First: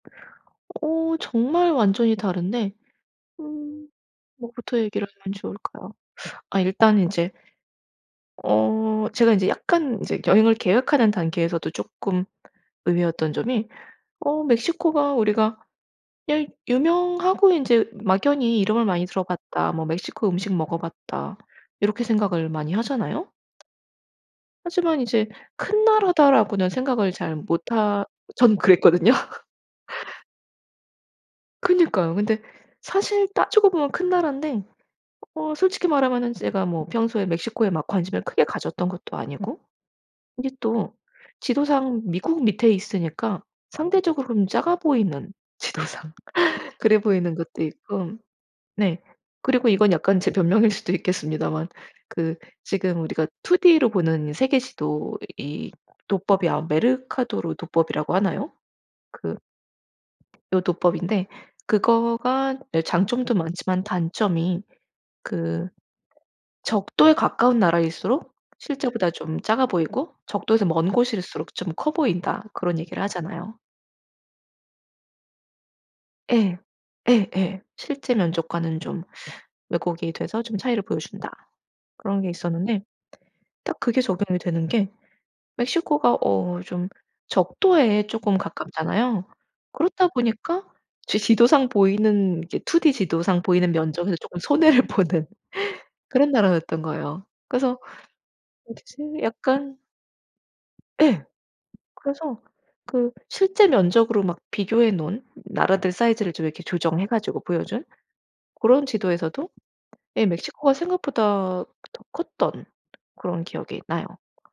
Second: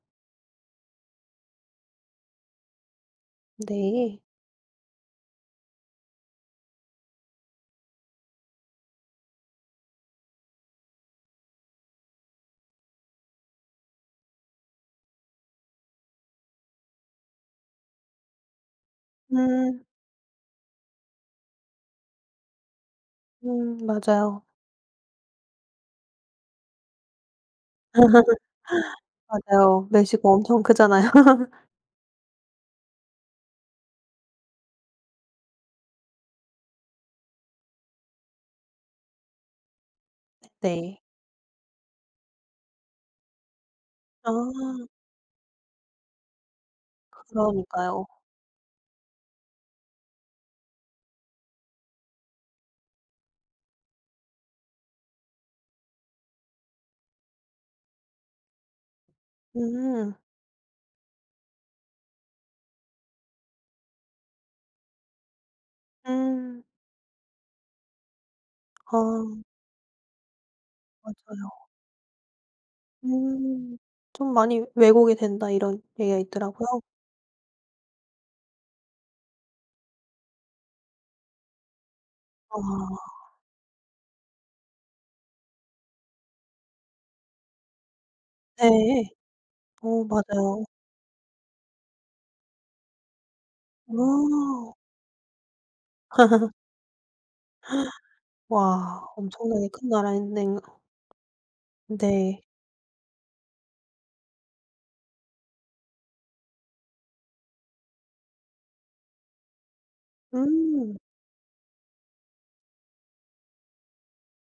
어 정말 완전히 다른데 음. 네. 뭐부터 얘기를 하면 좋을까요? 아 일단 인제 어. 제가 인제 약간 인제 여행을 계획하는 단계에서도 쪼끔 의외였던 점이 어 '멕시코가 우리가 일 유명하고 인제 막연히 이름을 많이 들어 봤다. 음. 뭐 멕시코 음식 먹어 봤다.' 이렇게 생각을 많이 하잖아요. 음 맞아요. 하지만 이제 '큰 나라다.'라고는 생각을 잘 못하 저는 그랬거든요. 맞아요. 멕시코 엄청 크잖아요. 그니까요. 근데 사실 따지고 보면 큰 나라인데 어 솔직히 말하면은 제가 뭐 평소에 멕시코에 막 관심을 크게 가졌던 것도 아니고, 근데 또 네. 지도상 미국 밑에 있으니까 상대적으로는 작아 아. 보이는, 지도상 그래 보이는 것도 그러니까요. 있고 네. 그리고 이건 약간 제 변명일 수도 있겠습니다만 그 지금 우리가 2 D로 보는 세계 지도 이 도법이 아마 메르카토르 도법이라고 하나요? 그 음. 요 도법인데 그거가 예. 장점도 많지만 단점이 그 음. '적도에 가까운 나라일수록 실제보다 아. 좀 작아 보이고 적도에서 먼 곳일수록 맞아요. 좀 커 보인다.' 그런 얘기를 하잖아요. 음. '좀 많이 왜곡이 된다.' 이런 얘기가 예. 있더라고요. 예예. '실제 면적과는 좀 왜곡이 돼서 좀 차이를 보여 준다.' 그런 게 있었는데 아. 딱 그게 적용이 되는 게 멕시코가 어 좀 적도에 쪼금 네. 가깝잖아요. 어, 그렇다 맞아요. 보니까 제 지도상 보이는 이게 2 D 지도상 보이는 면적에서 조금 어. 손해를 보는 그런 나라였던 거예요. 그래서 와 어디지 엄청나게 약간 큰 나라였네요. 예. 그래서 네. 그 실제 면적으로 막 비교해 놓은 나라들 사이즈를 좀 이렇게 조정해 가지고 보여 준 그런 지도에서도 예 멕시코가 음. 생각보다 더 컸던 그런 기억이 나요.